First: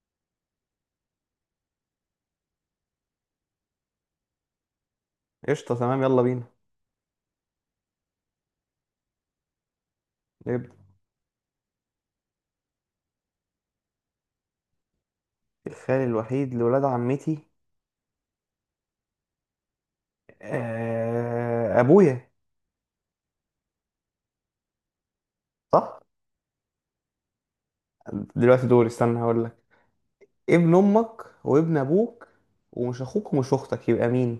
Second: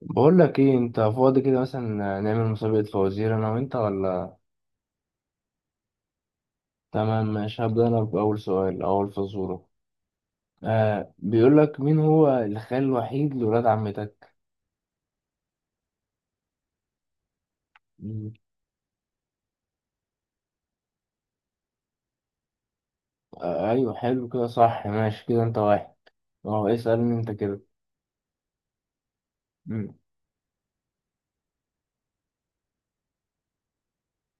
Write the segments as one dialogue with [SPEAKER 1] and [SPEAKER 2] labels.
[SPEAKER 1] بقول لك ايه؟ انت فاضي كده مثلا؟ نعمل مسابقة فوازير انا وانت؟ ولا
[SPEAKER 2] قشطة تمام يلا بينا
[SPEAKER 1] تمام؟ ماشي، هبدأ انا بأول سؤال، اول فزورة.
[SPEAKER 2] نبدأ.
[SPEAKER 1] آه، بيقول لك مين هو الخال الوحيد لولاد عمتك؟
[SPEAKER 2] الخال الوحيد لولاد عمتي
[SPEAKER 1] مم.
[SPEAKER 2] أبويا.
[SPEAKER 1] آه ايوه، حلو كده، صح، ماشي كده، انت واحد.
[SPEAKER 2] صح؟
[SPEAKER 1] اه، اسألني انت كده.
[SPEAKER 2] دلوقتي دوري استنى هقول لك.
[SPEAKER 1] مم.
[SPEAKER 2] ابن أمك وابن أبوك ومش أخوك ومش أختك يبقى مين؟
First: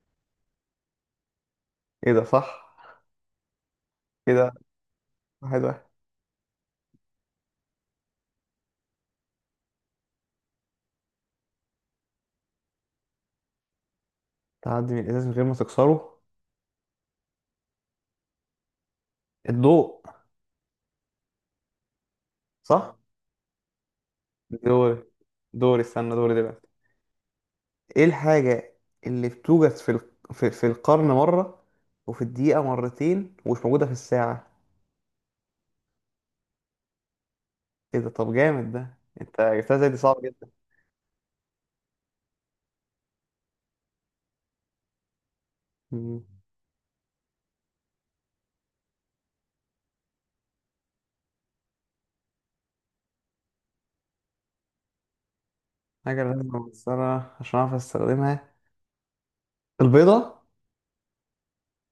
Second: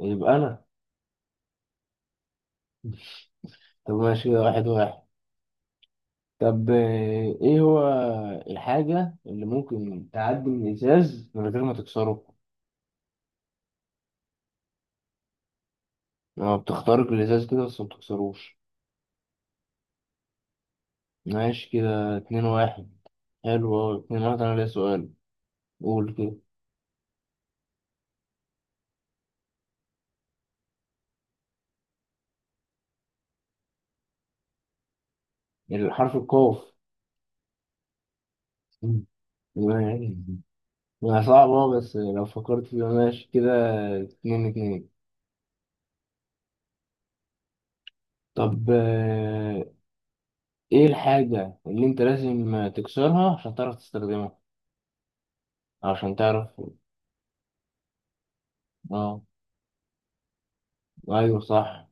[SPEAKER 1] يبقى انا.
[SPEAKER 2] إيه ده، صح؟
[SPEAKER 1] طب ماشي كده،
[SPEAKER 2] كده
[SPEAKER 1] واحد واحد.
[SPEAKER 2] واحد واحد.
[SPEAKER 1] طب ايه هو الحاجة اللي ممكن تعدي من الازاز من غير ما تكسره؟
[SPEAKER 2] تعدي من الإزاز من غير ما تكسره،
[SPEAKER 1] اه، بتخترق الازاز كده بس ما بتكسروش.
[SPEAKER 2] الضوء.
[SPEAKER 1] ماشي كده اتنين واحد.
[SPEAKER 2] صح؟
[SPEAKER 1] حلو أوي، اتنين واحد، أنا ليا
[SPEAKER 2] دوري
[SPEAKER 1] سؤال.
[SPEAKER 2] دوري
[SPEAKER 1] قول
[SPEAKER 2] استنى،
[SPEAKER 1] كده.
[SPEAKER 2] دوري دلوقتي. إيه الحاجة اللي بتوجد في القرن مرة وفي الدقيقة مرتين ومش موجودة في الساعة؟
[SPEAKER 1] الحرف القاف.
[SPEAKER 2] إيه ده، طب جامد ده،
[SPEAKER 1] مم.
[SPEAKER 2] أنت جبتها زي دي
[SPEAKER 1] ماشي،
[SPEAKER 2] صعب جدا.
[SPEAKER 1] ما صعب بس لو فكرت فيها، ماشي كده اتنين اتنين.
[SPEAKER 2] مم.
[SPEAKER 1] طب إيه الحاجة اللي أنت لازم تكسرها عشان تعرف تستخدمها عشان
[SPEAKER 2] حاجة لازم
[SPEAKER 1] تعرف؟
[SPEAKER 2] أكسرها عشان أعرف أستخدمها،
[SPEAKER 1] أه.
[SPEAKER 2] البيضة.
[SPEAKER 1] أيوه صح.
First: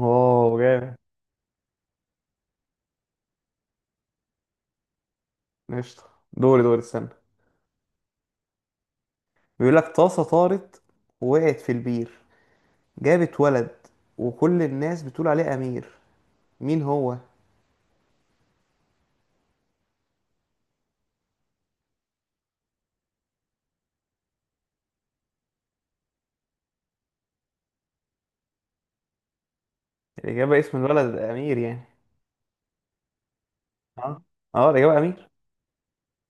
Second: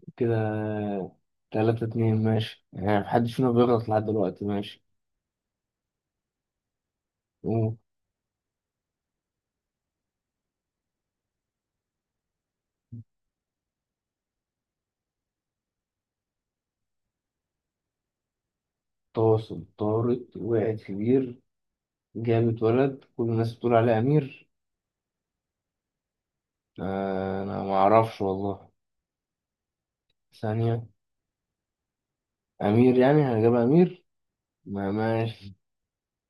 [SPEAKER 2] واو جامد.
[SPEAKER 1] كده تلاتة اتنين، ماشي، يعني محدش فينا بيغلط لحد دلوقتي، ماشي.
[SPEAKER 2] قشطة، دوري استنى.
[SPEAKER 1] قول.
[SPEAKER 2] بيقول لك طاسة طارت ووقعت في البير، جابت ولد وكل الناس بتقول عليه أمير، مين هو؟
[SPEAKER 1] تواصل طارت وقعت في بير، جابت ولد، كل الناس بتقول عليه أمير. انا ما اعرفش والله.
[SPEAKER 2] الإجابة اسم
[SPEAKER 1] ثانية.
[SPEAKER 2] الولد أمير يعني.
[SPEAKER 1] امير، يعني هنجيب امير.
[SPEAKER 2] اه اه
[SPEAKER 1] ما
[SPEAKER 2] الإجابة أمير.
[SPEAKER 1] ماشي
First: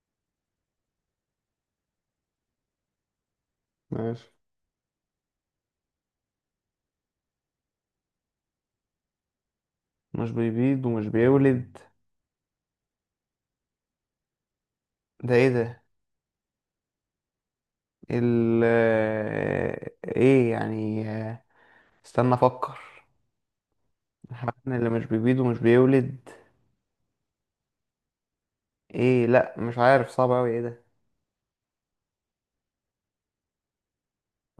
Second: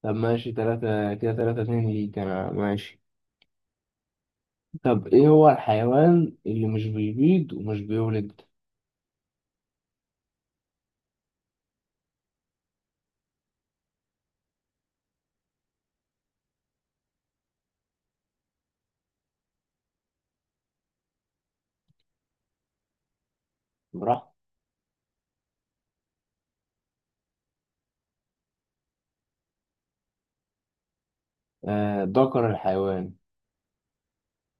[SPEAKER 1] طب ماشي تلاتة كده، تلاتة اتنين ليك انا، ماشي.
[SPEAKER 2] ماشي،
[SPEAKER 1] طب ايه هو الحيوان اللي مش بيبيض ومش بيولد؟
[SPEAKER 2] مش بيبيض ومش بيولد، ده ايه ده؟ ال آه، ايه يعني آه، استنى افكر.
[SPEAKER 1] براحته.
[SPEAKER 2] الحيوان اللي مش بيبيض ومش بيولد، ايه، لا مش عارف، صعب اوي ايه ده.
[SPEAKER 1] آه، ذكر الحيوان.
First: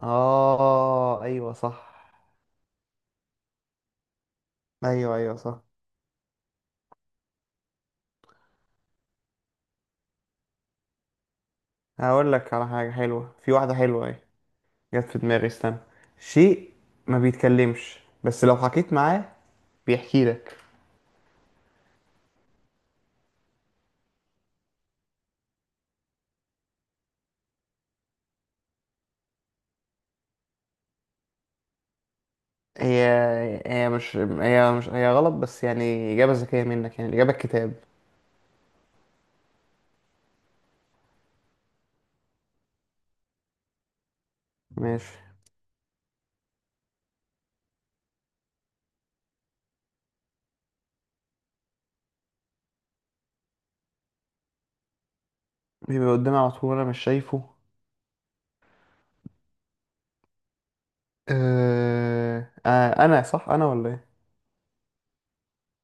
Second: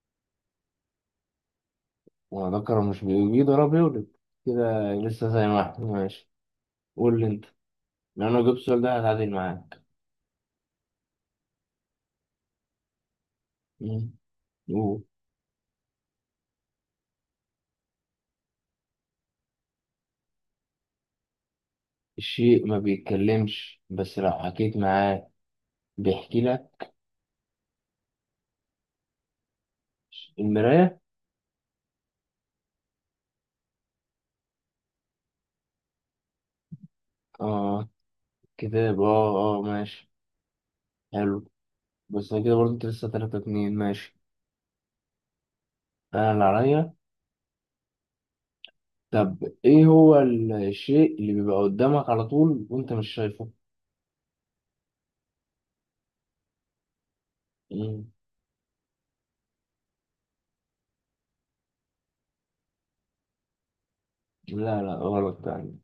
[SPEAKER 2] اه ايوه صح.
[SPEAKER 1] هو ذكر، مش بيبيض ولا بيولد. كده
[SPEAKER 2] ايوه
[SPEAKER 1] لسه
[SPEAKER 2] ايوه
[SPEAKER 1] زي ما
[SPEAKER 2] صح.
[SPEAKER 1] احنا، ماشي. قول لي انت. لو انا جبت السؤال ده هتعادل معاك.
[SPEAKER 2] هقول لك على حاجه حلوه، في واحده حلوه
[SPEAKER 1] مم.
[SPEAKER 2] اهي،
[SPEAKER 1] قول.
[SPEAKER 2] جت في دماغي استنى. شيء ما بيتكلمش بس لو حكيت معاه بيحكي لك.
[SPEAKER 1] الشيء ما بيتكلمش بس لو حكيت معاه بيحكي لك. المراية.
[SPEAKER 2] هي هي مش هي مش هي غلط بس يعني اجابه ذكيه منك، يعني الاجابه الكتاب.
[SPEAKER 1] اه، كتاب، اه اه، ماشي، حلو. بس انا كده برضه، انت لسه تلاتة اتنين، ماشي.
[SPEAKER 2] ماشي،
[SPEAKER 1] انا اللي عليا. طب ايه هو الشيء اللي بيبقى قدامك على طول وانت مش شايفه؟
[SPEAKER 2] بيبقى قدامي على طول انا مش شايفه.
[SPEAKER 1] مم.
[SPEAKER 2] آه انا صح انا ولا ايه؟
[SPEAKER 1] لا لا، غلط يعني.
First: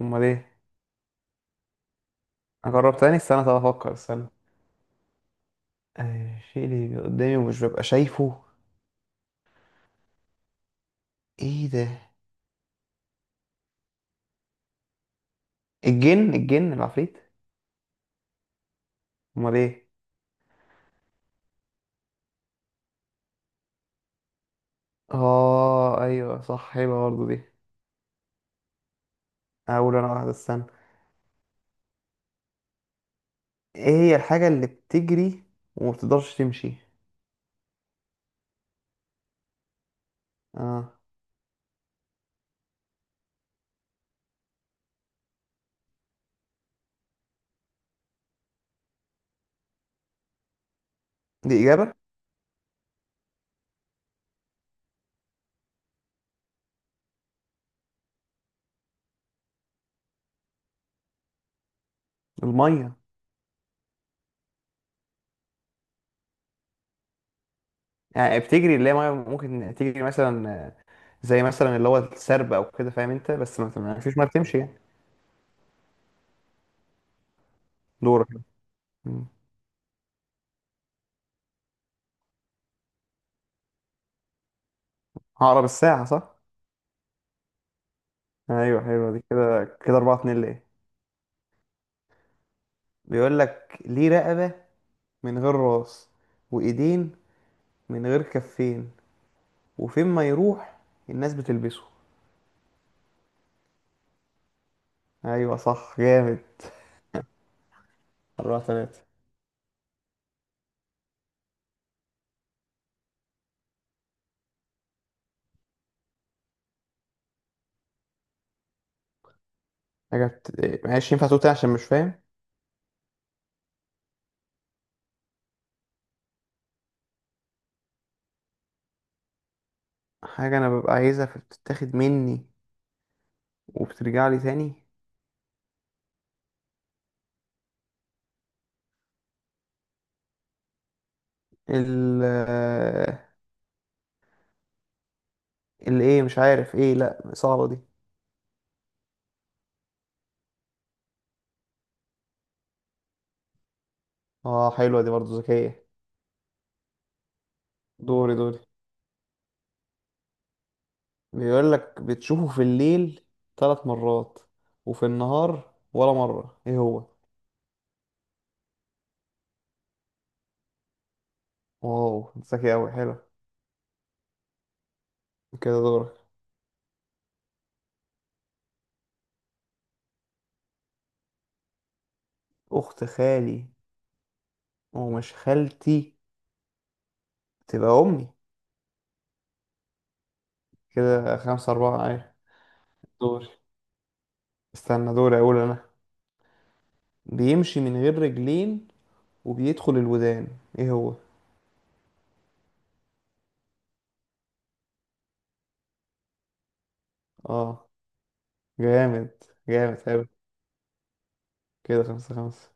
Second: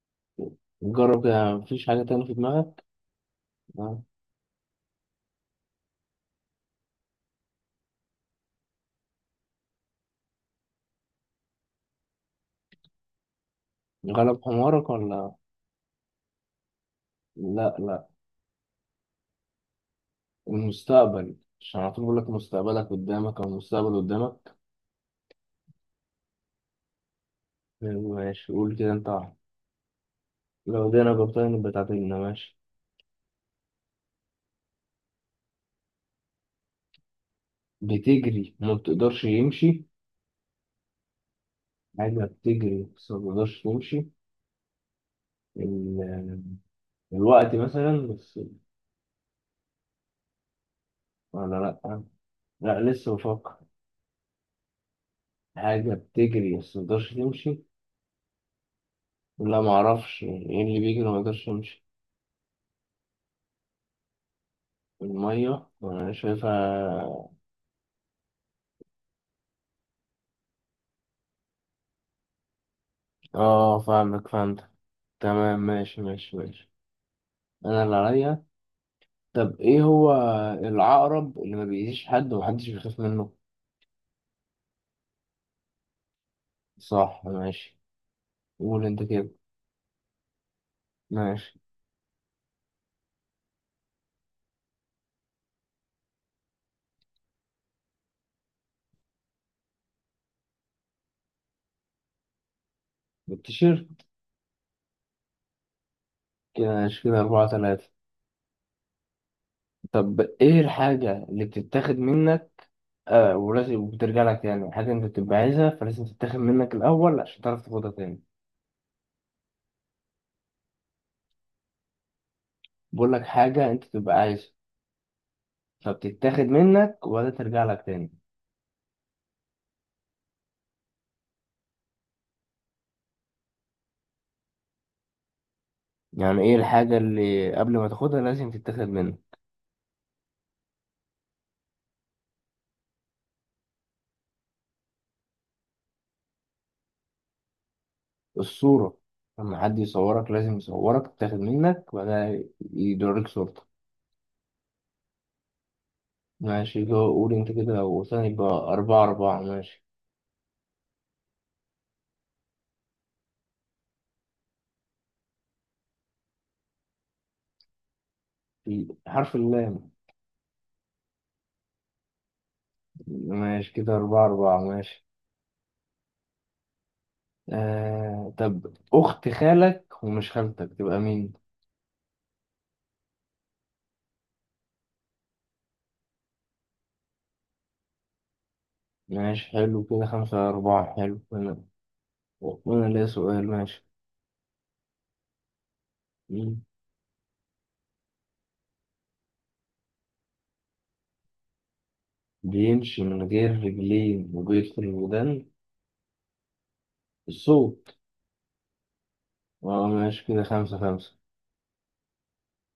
[SPEAKER 2] امال ايه؟
[SPEAKER 1] جرب كده، مفيش حاجة تانية في دماغك؟
[SPEAKER 2] اجرب تاني، استنى، طب افكر،
[SPEAKER 1] آه.
[SPEAKER 2] استنى. الشيء اللي بيبقى قدامي ومش ببقى شايفه، ايه ده؟
[SPEAKER 1] غلب حمارك؟ ولا.
[SPEAKER 2] الجن، الجن، العفريت.
[SPEAKER 1] لا لا،
[SPEAKER 2] امال ايه؟
[SPEAKER 1] المستقبل. عشان على طول بقول لك مستقبلك قدامك، او المستقبل قدامك.
[SPEAKER 2] اه ايوه صح، حلوه برضه دي.
[SPEAKER 1] ماشي، قول كده، انت واحد.
[SPEAKER 2] اقول انا واحده، استنى.
[SPEAKER 1] لو دينا جبتها نبقى تعادلنا، ماشي.
[SPEAKER 2] ايه هي الحاجه اللي بتجري وما بتقدرش تمشي؟
[SPEAKER 1] بتجري وما بتقدرش يمشي.
[SPEAKER 2] اه
[SPEAKER 1] حاجة بتجري بس ما بقدرش تمشي. ال- الوقت مثلا، بس، ولا؟
[SPEAKER 2] دي اجابه.
[SPEAKER 1] لأ. لأ لسه بفكر. حاجة بتجري بس ما بقدرش تمشي. لا معرفش ايه اللي بيجري ما بقدرش يمشي.
[SPEAKER 2] الميه،
[SPEAKER 1] المية؟ أنا شايفها.
[SPEAKER 2] يعني بتجري اللي هي ميه، ممكن تجري مثلا، زي مثلا اللي هو السرب او كده، فاهم انت، بس ما
[SPEAKER 1] اه
[SPEAKER 2] ما فيش ميه
[SPEAKER 1] فاهمك،
[SPEAKER 2] بتمشي
[SPEAKER 1] فهمت.
[SPEAKER 2] يعني.
[SPEAKER 1] تمام، ماشي ماشي ماشي. أنا اللي
[SPEAKER 2] دورك.
[SPEAKER 1] عليا.
[SPEAKER 2] مم.
[SPEAKER 1] طب ايه هو العقرب اللي ما بيأذيش حد ومحدش بيخاف منه؟
[SPEAKER 2] هقرب الساعه، صح؟
[SPEAKER 1] صح، ماشي.
[SPEAKER 2] ايوه
[SPEAKER 1] قول انت
[SPEAKER 2] حلوه دي،
[SPEAKER 1] كده،
[SPEAKER 2] كده كده 4 2 ليه.
[SPEAKER 1] ماشي.
[SPEAKER 2] بيقول لك ليه رقبه من غير راس وايدين من غير كفين، وفين ما يروح الناس بتلبسه.
[SPEAKER 1] بتشير.
[SPEAKER 2] ايوه صح جامد.
[SPEAKER 1] كده، ماشي كده أربعة تلاتة.
[SPEAKER 2] أربعة تلاتة.
[SPEAKER 1] طب ايه الحاجة اللي بتتاخد منك ولازم وبترجع لك تاني، حاجة انت بتبقى عايزها فلازم تتاخد منك الأول عشان تعرف تاخدها تاني.
[SPEAKER 2] حاجة بت... معلش ينفع تقول تاني عشان مش فاهم.
[SPEAKER 1] بقول لك حاجة انت تبقى عايزها فبتتاخد منك ولا ترجع لك تاني.
[SPEAKER 2] حاجة أنا ببقى عايزها فبتتاخد مني وبترجع لي تاني.
[SPEAKER 1] يعني ايه الحاجة اللي قبل ما تاخدها لازم تتاخد منك؟
[SPEAKER 2] ال اللي مش عارف إيه، لأ صعبة دي.
[SPEAKER 1] الصورة. لما حد يصورك لازم يصورك، تتاخد منك وبعدها يدوريك صورتك.
[SPEAKER 2] آه حلوة دي برضه، ذكية.
[SPEAKER 1] ماشي، قول انت كده وثاني،
[SPEAKER 2] دوري
[SPEAKER 1] يبقى
[SPEAKER 2] دوري
[SPEAKER 1] أربعة أربعة، ماشي.
[SPEAKER 2] بيقول لك بتشوفه في الليل ثلاث مرات وفي النهار ولا مرة، إيه هو؟
[SPEAKER 1] حرف اللام.
[SPEAKER 2] واو ذكي أوي، حلو
[SPEAKER 1] ماشي كده أربعة أربعة، ماشي.
[SPEAKER 2] كده. دورك.
[SPEAKER 1] آه، طب أخت خالك ومش خالتك تبقى مين؟
[SPEAKER 2] أخت خالي ومش خالتي تبقى أمي.
[SPEAKER 1] ماشي، حلو كده، خمسة على أربعة، حلو،
[SPEAKER 2] كده
[SPEAKER 1] وأنا
[SPEAKER 2] خمسة أربعة، أيوة.
[SPEAKER 1] وأنا ليا سؤال،
[SPEAKER 2] دوري
[SPEAKER 1] ماشي.
[SPEAKER 2] دوري أقول أنا.
[SPEAKER 1] مين
[SPEAKER 2] بيمشي من غير رجلين وبيدخل الودان، إيه هو؟
[SPEAKER 1] بيمشي من غير رجلين وبيدخل الودان؟
[SPEAKER 2] آه
[SPEAKER 1] الصوت.
[SPEAKER 2] جامد،
[SPEAKER 1] اه،
[SPEAKER 2] جامد
[SPEAKER 1] ماشي
[SPEAKER 2] أوي.
[SPEAKER 1] كده خمسة خمسة.
[SPEAKER 2] كده خمسة خمسة.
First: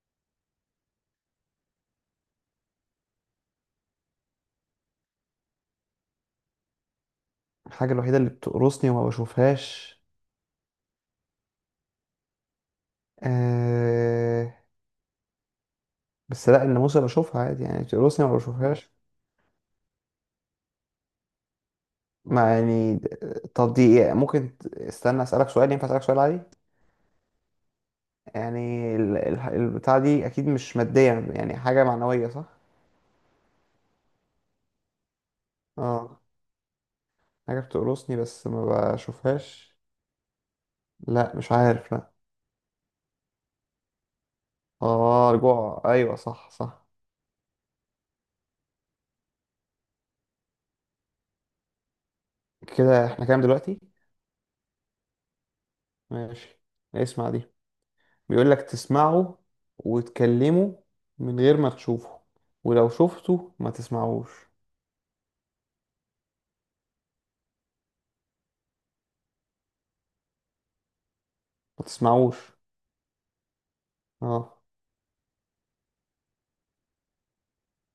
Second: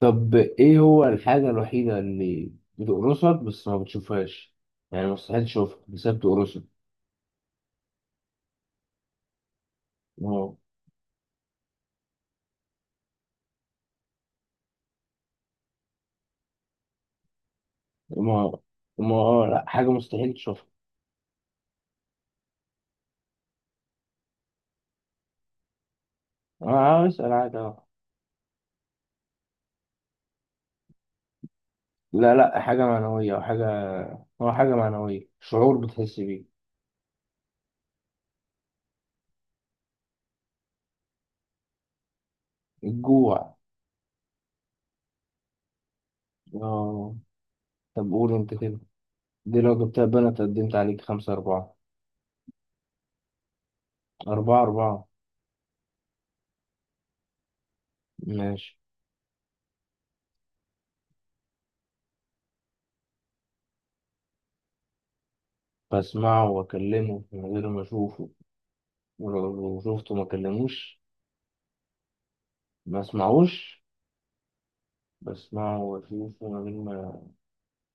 [SPEAKER 1] طب إيه هو الحاجة الوحيدة اللي بتقرصك بس ما بتشوفهاش؟ يعني مستحيل تشوفها بس هي بتقرصك.
[SPEAKER 2] الحاجة الوحيدة اللي بتقرصني وما بشوفهاش،
[SPEAKER 1] ما
[SPEAKER 2] آه... بس لا الناموسة بشوفها عادي، يعني بتقرصني وما
[SPEAKER 1] ما
[SPEAKER 2] بشوفهاش.
[SPEAKER 1] ما آه، لا، حاجة مستحيل تشوفها.
[SPEAKER 2] ما يعني، طب دي إيه؟ ممكن استنى أسألك سؤال، ينفع أسألك سؤال عادي؟
[SPEAKER 1] أه آه، اسأل عادي، أه.
[SPEAKER 2] يعني البتاع دي أكيد مش مادية، يعني حاجة معنوية،
[SPEAKER 1] لا
[SPEAKER 2] صح؟
[SPEAKER 1] لا، حاجة معنوية أو حاجة، هو حاجة معنوية، شعور بتحس
[SPEAKER 2] آه،
[SPEAKER 1] بيه.
[SPEAKER 2] حاجة بتقرصني بس ما بشوفهاش، لا مش عارف، لا.
[SPEAKER 1] الجوع.
[SPEAKER 2] اه رجوع، ايوه صح صح.
[SPEAKER 1] اه. طب قول انت كده، دي لو جبتها بنت قدمت عليك، خمسة أربعة.
[SPEAKER 2] كده احنا كام دلوقتي؟
[SPEAKER 1] أربعة أربعة،
[SPEAKER 2] ماشي، اسمع دي. بيقول لك
[SPEAKER 1] ماشي.
[SPEAKER 2] تسمعوا وتكلموا من غير ما تشوفه، ولو شفته ما تسمعوش.
[SPEAKER 1] بسمعه وأكلمه من غير ما أشوفه، ولو شفته ما أكلموش.
[SPEAKER 2] ما تسمعوش،
[SPEAKER 1] ما أسمعوش.
[SPEAKER 2] اه.
[SPEAKER 1] بسمعه وأشوفه من غير ما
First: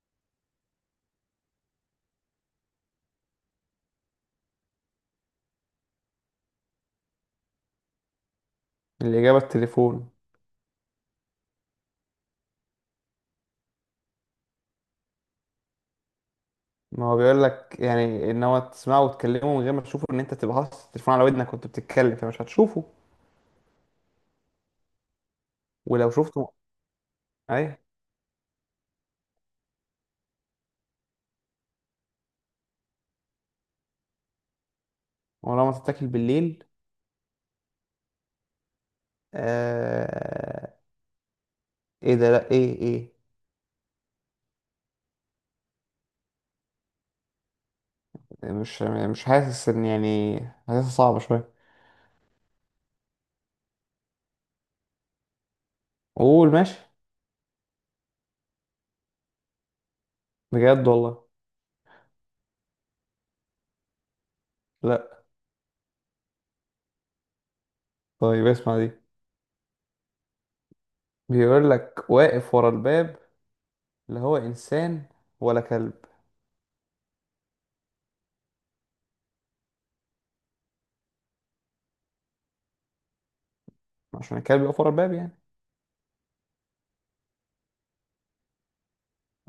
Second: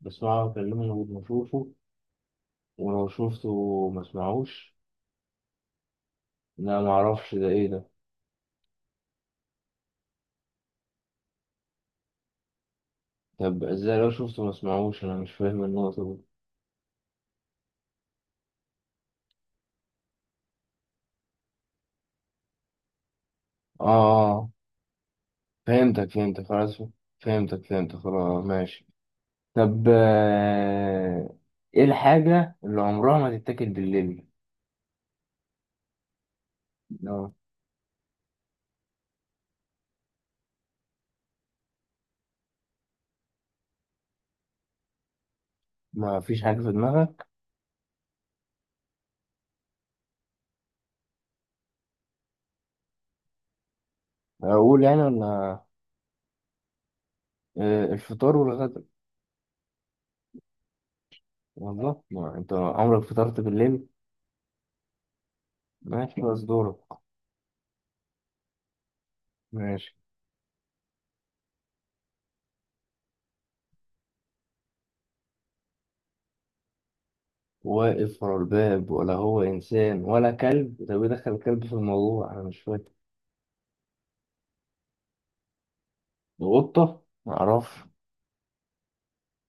[SPEAKER 1] بسمعه وأكلمه من غير ما أشوفه، ولو شفته ما أسمعوش. لا معرفش ده، إيه ده؟
[SPEAKER 2] الإجابة التليفون.
[SPEAKER 1] طب إزاي لو شفته ما أسمعوش؟ أنا مش فاهم النقطة دي.
[SPEAKER 2] ما هو بيقول لك يعني ان هو تسمعه وتكلمه من غير ما تشوفه، ان انت تبقى حاطط التليفون على ودنك وانت بتتكلم فمش هتشوفه
[SPEAKER 1] آه آه. فهمتك
[SPEAKER 2] ولو
[SPEAKER 1] فهمتك
[SPEAKER 2] شفته.
[SPEAKER 1] خلاص. فهمتك
[SPEAKER 2] ايوه.
[SPEAKER 1] فهمتك خلاص، ماشي. طب ايه الحاجة اللي عمرها ما تتاكل بالليل؟
[SPEAKER 2] ولو ما تتاكل بالليل،
[SPEAKER 1] لو
[SPEAKER 2] آه... ايه ده، لا ايه.
[SPEAKER 1] ما فيش حاجة في دماغك
[SPEAKER 2] يعني مش حاسس ان يعني حاسسها صعبة شوية.
[SPEAKER 1] اقول، يعني، ولا؟
[SPEAKER 2] قول ماشي.
[SPEAKER 1] الفطار والغدا.
[SPEAKER 2] بجد والله؟
[SPEAKER 1] والله ما انت عمرك فطرت بالليل.
[SPEAKER 2] لا.
[SPEAKER 1] ماشي خلاص، دورك.
[SPEAKER 2] طيب اسمع دي.
[SPEAKER 1] ماشي.
[SPEAKER 2] بيقول لك واقف ورا الباب، لا هو انسان ولا كلب.
[SPEAKER 1] واقف ورا الباب، ولا هو انسان ولا كلب؟ طب ايه دخل الكلب في الموضوع؟ انا مش فاكر.
[SPEAKER 2] عشان الكلب يقف ورا الباب يعني.
[SPEAKER 1] قطة؟ معرفش.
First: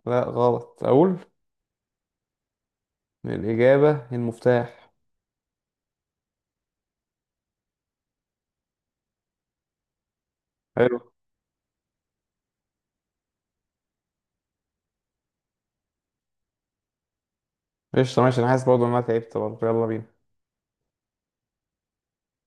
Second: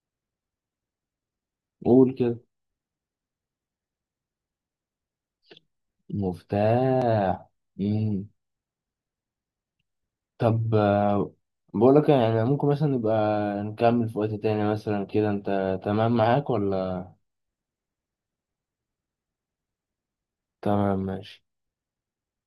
[SPEAKER 2] لا غلط، اقول.
[SPEAKER 1] قول كده.
[SPEAKER 2] الاجابة المفتاح.
[SPEAKER 1] مفتاح. مم. طب
[SPEAKER 2] حلو.
[SPEAKER 1] بقول لك، يعني ممكن مثلا نبقى نكمل في وقت تاني مثلا، كده انت تمام معاك ولا؟
[SPEAKER 2] قشطة ماشي، انا حاسس برضه ان انا تعبت برضه، يلا بينا.
[SPEAKER 1] تمام، ماشي.